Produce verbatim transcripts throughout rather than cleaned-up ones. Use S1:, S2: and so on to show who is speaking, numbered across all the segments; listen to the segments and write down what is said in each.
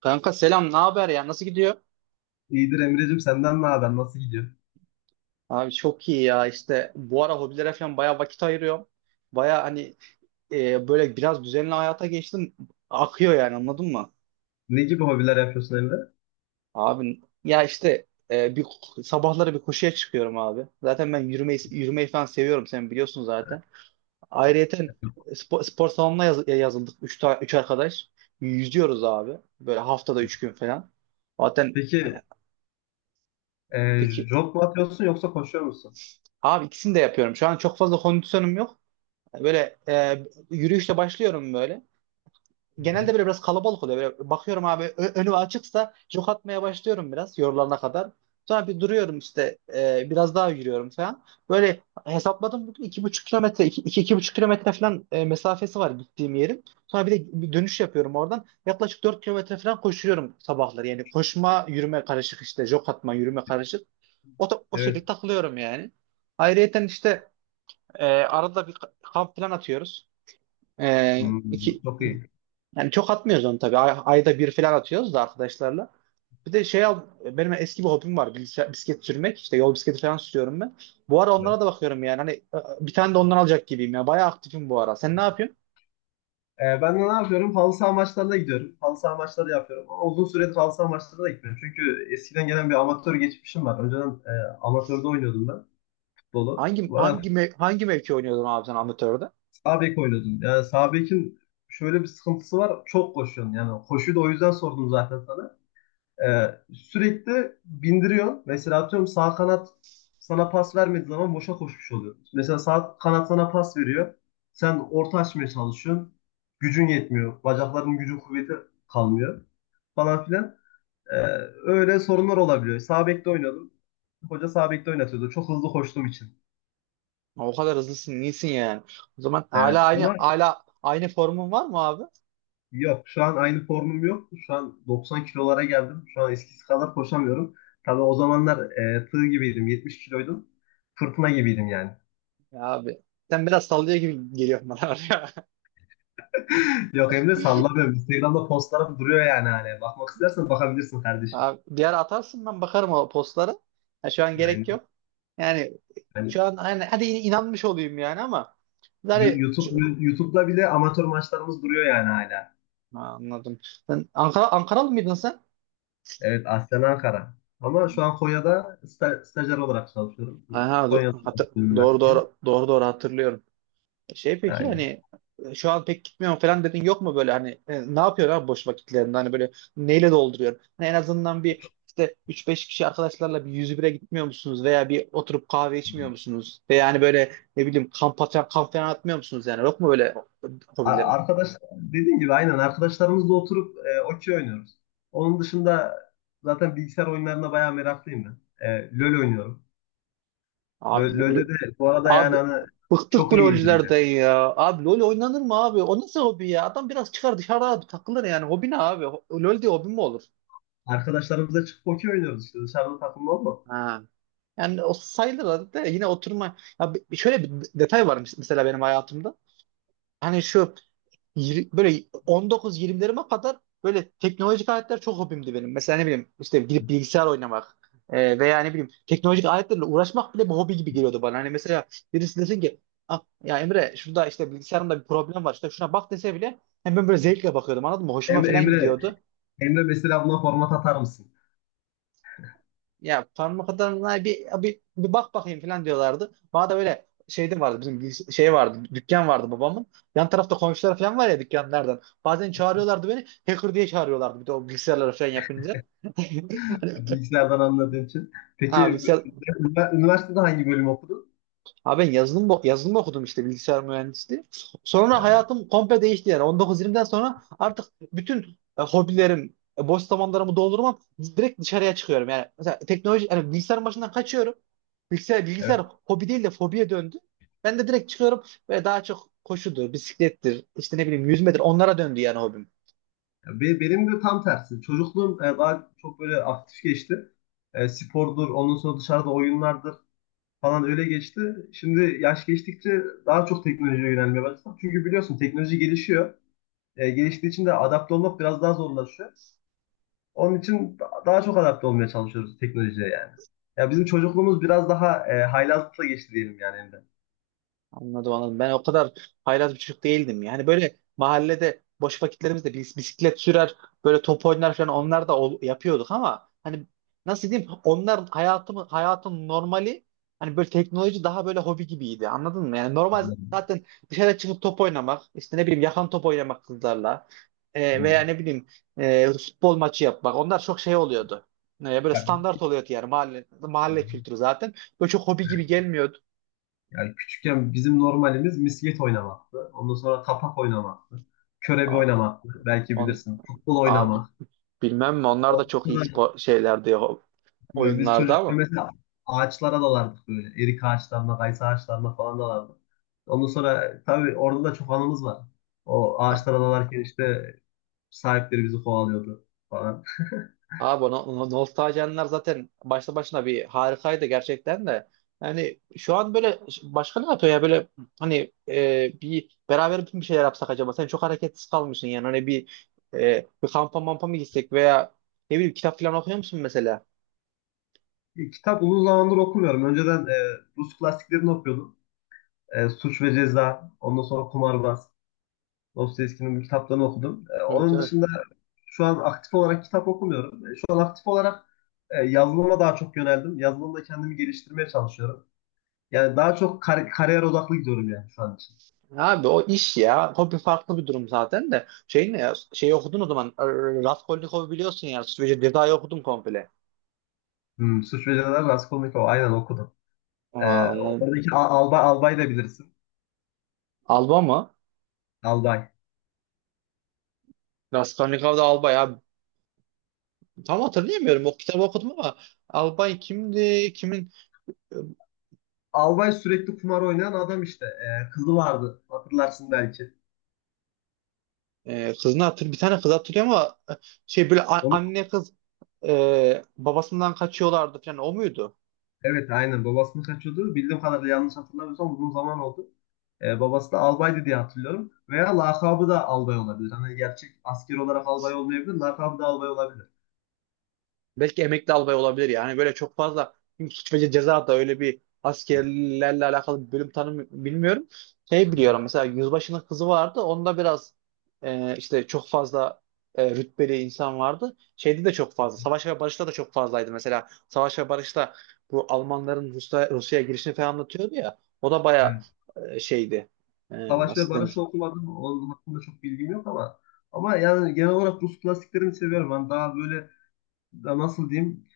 S1: Kanka selam, ne haber ya? Nasıl gidiyor?
S2: İyidir Emre'cim, senden ne haber? Nasıl gidiyor?
S1: Abi çok iyi ya. İşte bu ara hobilere falan bayağı vakit ayırıyorum. Bayağı hani e, böyle biraz düzenli hayata geçtim. Akıyor yani anladın mı?
S2: Ne gibi hobiler yapıyorsun Emre?
S1: Abi ya işte e, bir sabahları bir koşuya çıkıyorum abi. Zaten ben yürümeyi yürümeyi falan seviyorum sen biliyorsun zaten. Ayrıyeten spor, spor salonuna yaz- yazıldık üç ta, üç arkadaş. Yüzüyoruz abi. Böyle haftada üç gün falan. Zaten e,
S2: Peki e,
S1: peki
S2: jog mu atıyorsun yoksa koşuyor musun?
S1: abi ikisini de yapıyorum. Şu an çok fazla kondisyonum yok. Böyle e, yürüyüşle başlıyorum böyle. Genelde
S2: Hı-hı.
S1: böyle biraz kalabalık oluyor. Böyle bakıyorum abi ö- önü açıksa jog atmaya başlıyorum biraz yorulana kadar. Sonra bir duruyorum işte e, biraz daha yürüyorum falan. Böyle hesapladım bugün iki buçuk kilometre iki, iki, iki buçuk kilometre falan e, mesafesi var gittiğim yerin. Sonra bir de bir dönüş yapıyorum oradan. Yaklaşık dört kilometre falan koşuyorum sabahları. Yani koşma yürüme karışık işte jog atma yürüme karışık. O, ta- o şekilde
S2: Evet.
S1: takılıyorum yani. Ayrıyeten işte e, arada bir kamp falan atıyoruz. Ee,
S2: Hmm,
S1: iki,
S2: çok iyi.
S1: Yani çok atmıyoruz onu tabii. Ay- ayda bir falan atıyoruz da arkadaşlarla. Bir de şey al, benim eski bir hobim var. Bilgisayar, bisiklet sürmek. İşte yol bisikleti falan sürüyorum ben. Bu ara
S2: Evet.
S1: onlara da bakıyorum yani. Hani e, bir tane de ondan alacak gibiyim ya. Bayağı aktifim bu ara. Sen ne yapıyorsun?
S2: E, ben de ne yapıyorum? Halı saha maçlarına gidiyorum. Halı saha maçları yapıyorum. Ama uzun süredir halı saha maçlarına da gitmiyorum. Çünkü eskiden gelen bir amatör geçmişim var. Önceden e, amatörde oynuyordum ben futbolu.
S1: Hangi
S2: Bu arada
S1: hangi mev- hangi mevki oynuyordun abi sen amatörde?
S2: sağ bek oynuyordum. Yani sağ bekin şöyle bir sıkıntısı var. Çok koşuyorsun. Yani koşuyu da o yüzden sordum zaten sana. Ee, sürekli bindiriyor. Mesela atıyorum, sağ kanat sana pas vermediği zaman boşa koşmuş oluyor. Mesela sağ kanat sana pas veriyor. Sen orta açmaya çalışıyorsun. Gücün yetmiyor. Bacakların gücü kuvveti kalmıyor falan filan. Ee, Öyle sorunlar olabiliyor. Sağ bekte oynadım. Hoca sağ bekte oynatıyordu, çok hızlı koştuğum için.
S1: O kadar hızlısın, iyisin yani. O zaman
S2: Evet.
S1: hala aynı
S2: Ama
S1: hala aynı formun var mı abi?
S2: yok, şu an aynı formum yok. Şu an doksan kilolara geldim. Şu an eskisi kadar koşamıyorum. Tabii o zamanlar e, tığ gibiydim. yetmiş kiloydum. Fırtına gibiydim yani.
S1: Ya abi sen biraz sallıyor gibi geliyor bana var ya.
S2: Yok Emre, sallamıyorum. Instagram'da postlarım duruyor yani hani. Bakmak istersen bakabilirsin kardeşim.
S1: Abi, bir ara atarsın ben bakarım o postları. Ha, şu an
S2: Yani
S1: gerek yok. Yani
S2: hani
S1: şu an hani hadi inanmış olayım yani ama
S2: Yu-
S1: yani.
S2: YouTube,
S1: şu-
S2: YouTube'da bile amatör maçlarımız duruyor yani hala.
S1: Ha, anladım. Sen Ankara Ankaralı mıydın sen?
S2: Evet, aslen Ankara. Ama
S1: Hmm.
S2: şu an Konya'da sta- stajyer olarak çalışıyorum.
S1: Aha, do-
S2: Konya'da
S1: hatır- doğru
S2: üniversite.
S1: doğru doğru doğru hatırlıyorum. Şey peki
S2: Aynen.
S1: hani e, şu an pek gitmiyorum falan dedin yok mu böyle hani e, ne yapıyorsun abi boş vakitlerinde hani böyle neyle dolduruyorsun? Hani en azından bir işte üç beş kişi arkadaşlarla bir yüz bire gitmiyor musunuz veya bir oturup kahve içmiyor musunuz? Veya hani böyle ne bileyim kamp atan kamp falan atmıyor musunuz yani yok mu böyle
S2: A-
S1: hobilerin?
S2: Arkadaş, dediğim gibi, aynen arkadaşlarımızla oturup e, okey oynuyoruz. Onun dışında zaten bilgisayar oyunlarına bayağı meraklıyım ben. E, LoL oynuyorum. Lö-
S1: Abi
S2: LoL'de de bu arada yani
S1: Abi
S2: hani
S1: bıktık bu
S2: çok iyiyimdir yani.
S1: LoL'lerden ya. Abi LoL oynanır mı abi? O nasıl hobi ya? Adam biraz çıkar dışarı abi takılır yani. Hobi ne abi? Ho- LoL diye hobi mi olur?
S2: Arkadaşlarımızla çıkıp okey oynuyoruz işte dışarıda takımda olma.
S1: Ha. Yani o sayılır da yine oturma. Ya bi- şöyle bir detay var mes- mesela benim hayatımda. Hani şu yir- böyle on dokuz yirmilerime kadar böyle teknolojik aletler çok hobimdi benim. Mesela ne bileyim işte gidip bilgisayar oynamak e, veya ne bileyim teknolojik aletlerle uğraşmak bile bir hobi gibi geliyordu bana. Hani mesela birisi desin ki ah, ya Emre şurada işte bilgisayarımda bir problem var işte şuna bak dese bile hem ben böyle zevkle bakıyordum anladın mı? Hoşuma
S2: Emre,
S1: falan
S2: Emre,
S1: gidiyordu.
S2: Emre mesela buna format atar mısın?
S1: Ya parmak adamına bir, bir, bir bak bakayım falan diyorlardı. Bana da böyle şeyde vardı bizim bir şey vardı dükkan vardı babamın. Yan tarafta komşular falan var ya dükkanlardan. Bazen çağırıyorlardı beni hacker diye çağırıyorlardı bir de o bilgisayarlara falan yapınca. Hani.
S2: Bilgisayardan anladığın için.
S1: Ha,
S2: Peki,
S1: bilgisayar.
S2: ünivers- üniversitede hangi bölüm okudun?
S1: Abi ben yazılım, bo- yazılım okudum işte bilgisayar mühendisliği. Sonra hayatım komple değişti yani. on dokuz yirmiden sonra artık bütün e, hobilerim, e, boş zamanlarımı doldurmam direkt dışarıya çıkıyorum. Yani mesela teknoloji, yani bilgisayarın başından kaçıyorum. Bilgisayar, bilgisayar
S2: Evet.
S1: hobi değil de fobiye döndü. Ben de direkt çıkıyorum ve daha çok koşudur, bisiklettir, işte ne bileyim yüzmedir onlara döndü yani hobim.
S2: Be- Benim de tam tersi. Çocukluğum e, daha çok böyle aktif geçti. E, spordur, ondan sonra dışarıda oyunlardır falan, öyle geçti. Şimdi yaş geçtikçe daha çok teknolojiye yönelmeye başladım. Çünkü biliyorsun teknoloji gelişiyor. E, geliştiği için de adapte olmak biraz daha zorlaşıyor. Onun için da- daha çok adapte olmaya çalışıyoruz teknolojiye yani. Ya bizim çocukluğumuz biraz daha e, haylazlıkla geçti diyelim yani, elinde.
S1: Anladım anladım. Ben o kadar haylaz bir çocuk değildim. Yani böyle mahallede boş vakitlerimizde bis- bisiklet sürer, böyle top oynar falan onlar da ol- yapıyorduk ama hani nasıl diyeyim onlar hayatımı hayatın normali hani böyle teknoloji daha böyle hobi gibiydi. Anladın mı? Yani normal
S2: Anladım.
S1: zaten dışarı çıkıp top oynamak, işte ne bileyim yakan top oynamak kızlarla e, veya
S2: Hmm.
S1: ne bileyim e, futbol maçı yapmak. Onlar çok şey oluyordu. E, böyle
S2: Ya,
S1: standart oluyordu yani mahalle mahalle kültürü zaten. Böyle çok hobi gibi gelmiyordu.
S2: yani küçükken bizim normalimiz misket oynamaktı. Ondan sonra tapak oynamaktı. Körebe
S1: O-
S2: oynamaktı. Belki
S1: On,
S2: bilirsin. Futbol
S1: Abi
S2: oynamak.
S1: bilmem mi onlar da çok iyi spor şeylerdi ya,
S2: Bilmiyorum, biz
S1: oyunlarda
S2: çocukken
S1: ama.
S2: mesela ağaçlara dalardık böyle. Erik ağaçlarına, kayısı ağaçlarına falan dalardık. Ondan sonra tabii orada da çok anımız var. O ağaçlara dalarken işte sahipleri bizi kovalıyordu falan.
S1: Abi o no- no- nostaljenler zaten başta başına bir harikaydı gerçekten de. Yani şu an böyle başka ne yapıyor ya böyle hani e, bir beraber bütün bir şeyler yapsak acaba? Sen çok hareketsiz kalmışsın yani hani bir e, bir kampa mampa mı gitsek veya ne bileyim kitap falan okuyor musun mesela?
S2: E, kitap uzun zamandır okumuyorum. Önceden e, Rus klasiklerini okuyordum. E, Suç ve Ceza, ondan sonra Kumarbaz, Dostoyevski'nin bu kitaplarını okudum. E,
S1: Evet
S2: onun
S1: evet.
S2: dışında şu an aktif olarak kitap okumuyorum. E, şu an aktif olarak e, yazılıma daha çok yöneldim. Yazılımda kendimi geliştirmeye çalışıyorum. Yani daha çok kar- kariyer odaklı gidiyorum yani şu an için.
S1: Abi o iş ya. Hobi farklı bir durum zaten de. Şey ne ya? Şeyi okudun o zaman. e, Raskolnikov'u biliyorsun ya. Suç ve Ceza'yı okudun komple.
S2: Hmm, Suç ve Ceza, Raskolnikov, aynen, okudum. Ee,
S1: Aa, anladım.
S2: oradaki Al- albay, albay da bilirsin.
S1: Alba mı?
S2: Albay.
S1: Raskolnikov'da Alba ya. Tam hatırlayamıyorum. O kitabı okudum ama Albay kimdi? Kimin
S2: Albay sürekli kumar oynayan adam işte. Ee, kızı vardı, hatırlarsın belki.
S1: e, kızını hatır bir tane kız hatırlıyor ama e, şey böyle a-
S2: Onu,
S1: anne kız e, babasından kaçıyorlardı falan o muydu?
S2: evet, aynen, babasını kaçıyordu. Bildiğim kadarıyla, yanlış hatırlamıyorsam, uzun zaman oldu. Ee, babası da albaydı diye hatırlıyorum. Veya lakabı da albay olabilir. Hani gerçek asker olarak albay olmayabilir. Lakabı da albay olabilir.
S1: Belki emekli albay olabilir yani. Böyle çok fazla çünkü Suç ve Ceza da öyle bir askerlerle alakalı bir bölüm tanım bilmiyorum. Şey biliyorum mesela Yüzbaşı'nın kızı vardı. Onda biraz e, işte çok fazla e, rütbeli insan vardı. Şeyde de çok fazla. Savaş ve Barış'ta da çok fazlaydı. Mesela Savaş ve Barış'ta bu Almanların Rusya, Rusya'ya girişini falan anlatıyordu ya. O da bayağı e, şeydi. E,
S2: Savaş ve
S1: nasıl
S2: barış
S1: denir?
S2: okumadım. Onun hakkında çok bilgim yok ama ama yani genel olarak Rus klasiklerini seviyorum. Ben daha böyle da nasıl diyeyim,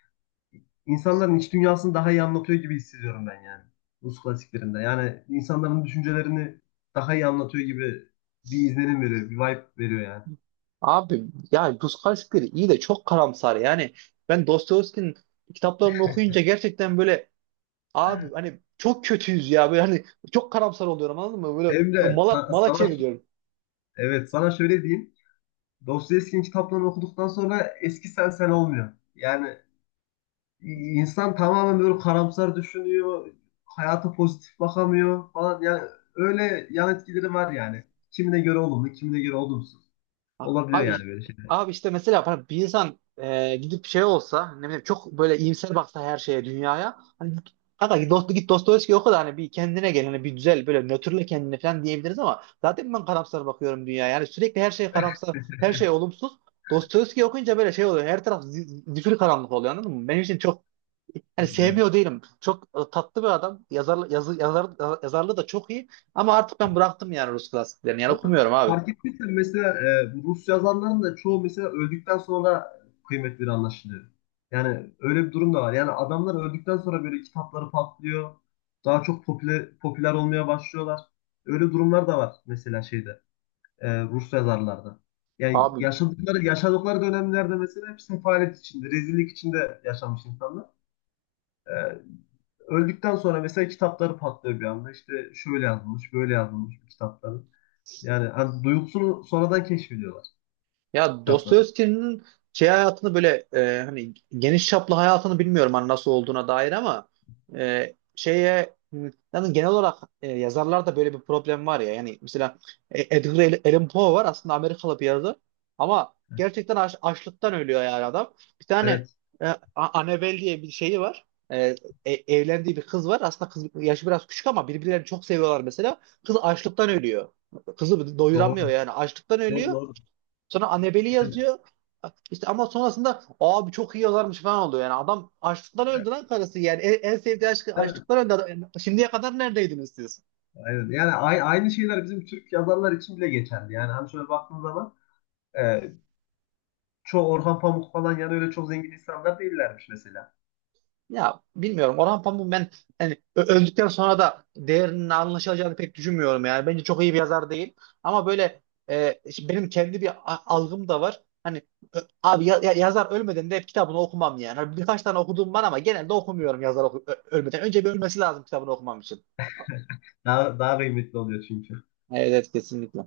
S2: insanların iç dünyasını daha iyi anlatıyor gibi hissediyorum ben yani. Rus klasiklerinde. Yani insanların düşüncelerini daha iyi anlatıyor gibi bir izlenim veriyor, bir vibe veriyor yani.
S1: Abi yani Puskás bir iyi de çok karamsar yani. Ben Dostoyevski'nin kitaplarını okuyunca gerçekten böyle abi hani çok kötüyüz ya böyle hani çok karamsar oluyorum anladın mı? Böyle
S2: Hem de
S1: mala,
S2: sa-
S1: mala
S2: sana,
S1: çeviriyorum.
S2: evet, sana şöyle diyeyim. Dostoyevski'nin kitaplarını okuduktan sonra eski sen sen olmuyor. Yani İnsan tamamen böyle karamsar düşünüyor, hayata pozitif bakamıyor falan. Yani öyle yan etkileri var yani. Kimine göre olumlu, kimine göre olumsuz.
S1: A-
S2: Olabiliyor
S1: Abi
S2: yani böyle şeyler.
S1: abi işte mesela bana bir insan e, gidip şey olsa ne bileyim çok böyle iyimser baksa her şeye dünyaya hani kanka git dost git Dostoyevski oku da hani bir kendine gel hani bir güzel böyle nötrle kendine falan diyebiliriz ama zaten ben karamsar bakıyorum dünyaya yani sürekli her şey karamsar her şey olumsuz Dostoyevski okuyunca böyle şey oluyor her taraf zi- zifiri karanlık oluyor anladın mı? Benim için çok hani
S2: Evet.
S1: sevmiyor değilim. Çok e, tatlı bir adam. Yazar, yazı, yazar, yazarlığı da çok iyi. Ama artık ben bıraktım yani Rus klasiklerini. Yani
S2: Ama
S1: okumuyorum abi.
S2: fark ettiysen mesela e, bu Rus yazarların da çoğu mesela öldükten sonra kıymetleri anlaşılıyor. Yani öyle bir durum da var. Yani adamlar öldükten sonra böyle kitapları patlıyor. Daha çok popüler, popüler olmaya başlıyorlar. Öyle durumlar da var mesela şeyde. E, Rus yazarlarda. Yani
S1: Abi,
S2: yaşadıkları, yaşadıkları dönemlerde mesela hep sefalet içinde, rezillik içinde yaşamış insanlar. E, öldükten sonra mesela kitapları patlıyor bir anda. İşte şöyle yazılmış, böyle yazılmış bu kitapların. Yani hani duygusunu sonradan keşfediyorlar
S1: ya
S2: kitapları.
S1: Dostoyevski'nin şey hayatını böyle e, hani geniş çaplı hayatını bilmiyorum hani nasıl olduğuna dair ama e, şeye m, yani genel olarak e, yazarlarda böyle bir problem var ya yani mesela E- Edgar Allan Poe var aslında Amerikalı bir yazar ama gerçekten aç- açlıktan ölüyor yani adam. Bir tane
S2: Evet,
S1: e, A- Annabelle diye bir şeyi var. E, e- Evlendiği bir kız var. Aslında kız yaşı biraz küçük ama birbirlerini çok seviyorlar mesela. Kız açlıktan ölüyor. Kızı doyuramıyor
S2: doğru.
S1: yani açlıktan
S2: Doğru,
S1: ölüyor.
S2: doğru.
S1: Sonra Annabelle'i
S2: Yani,
S1: yazıyor. İşte ama sonrasında abi çok iyi yazarmış falan oluyor. Yani adam açlıktan öldü
S2: yani,
S1: lan karısı. Yani en, en sevdiği aşkı açlıktan öldü. Yani şimdiye kadar neredeydiniz siz?
S2: aynen. Yani a- aynı şeyler bizim Türk yazarlar için bile geçerli. Yani hani şöyle baktığın zaman e, çoğu Orhan Pamuk falan, yani öyle çok zengin insanlar değillermiş mesela.
S1: Ya bilmiyorum. Orhan Pamuk ben hani ö- öldükten sonra da değerinin anlaşılacağını pek düşünmüyorum yani. Bence çok iyi bir yazar değil. Ama böyle e, şimdi benim kendi bir a- algım da var. Hani ö- abi ya- ya- yazar ölmeden de hep kitabını okumam yani. Hani birkaç tane okuduğum var ama genelde okumuyorum yazar oku- ö- ölmeden. Önce bir ölmesi lazım kitabını okumam için.
S2: Daha, daha kıymetli oluyor çünkü.
S1: Evet, evet kesinlikle.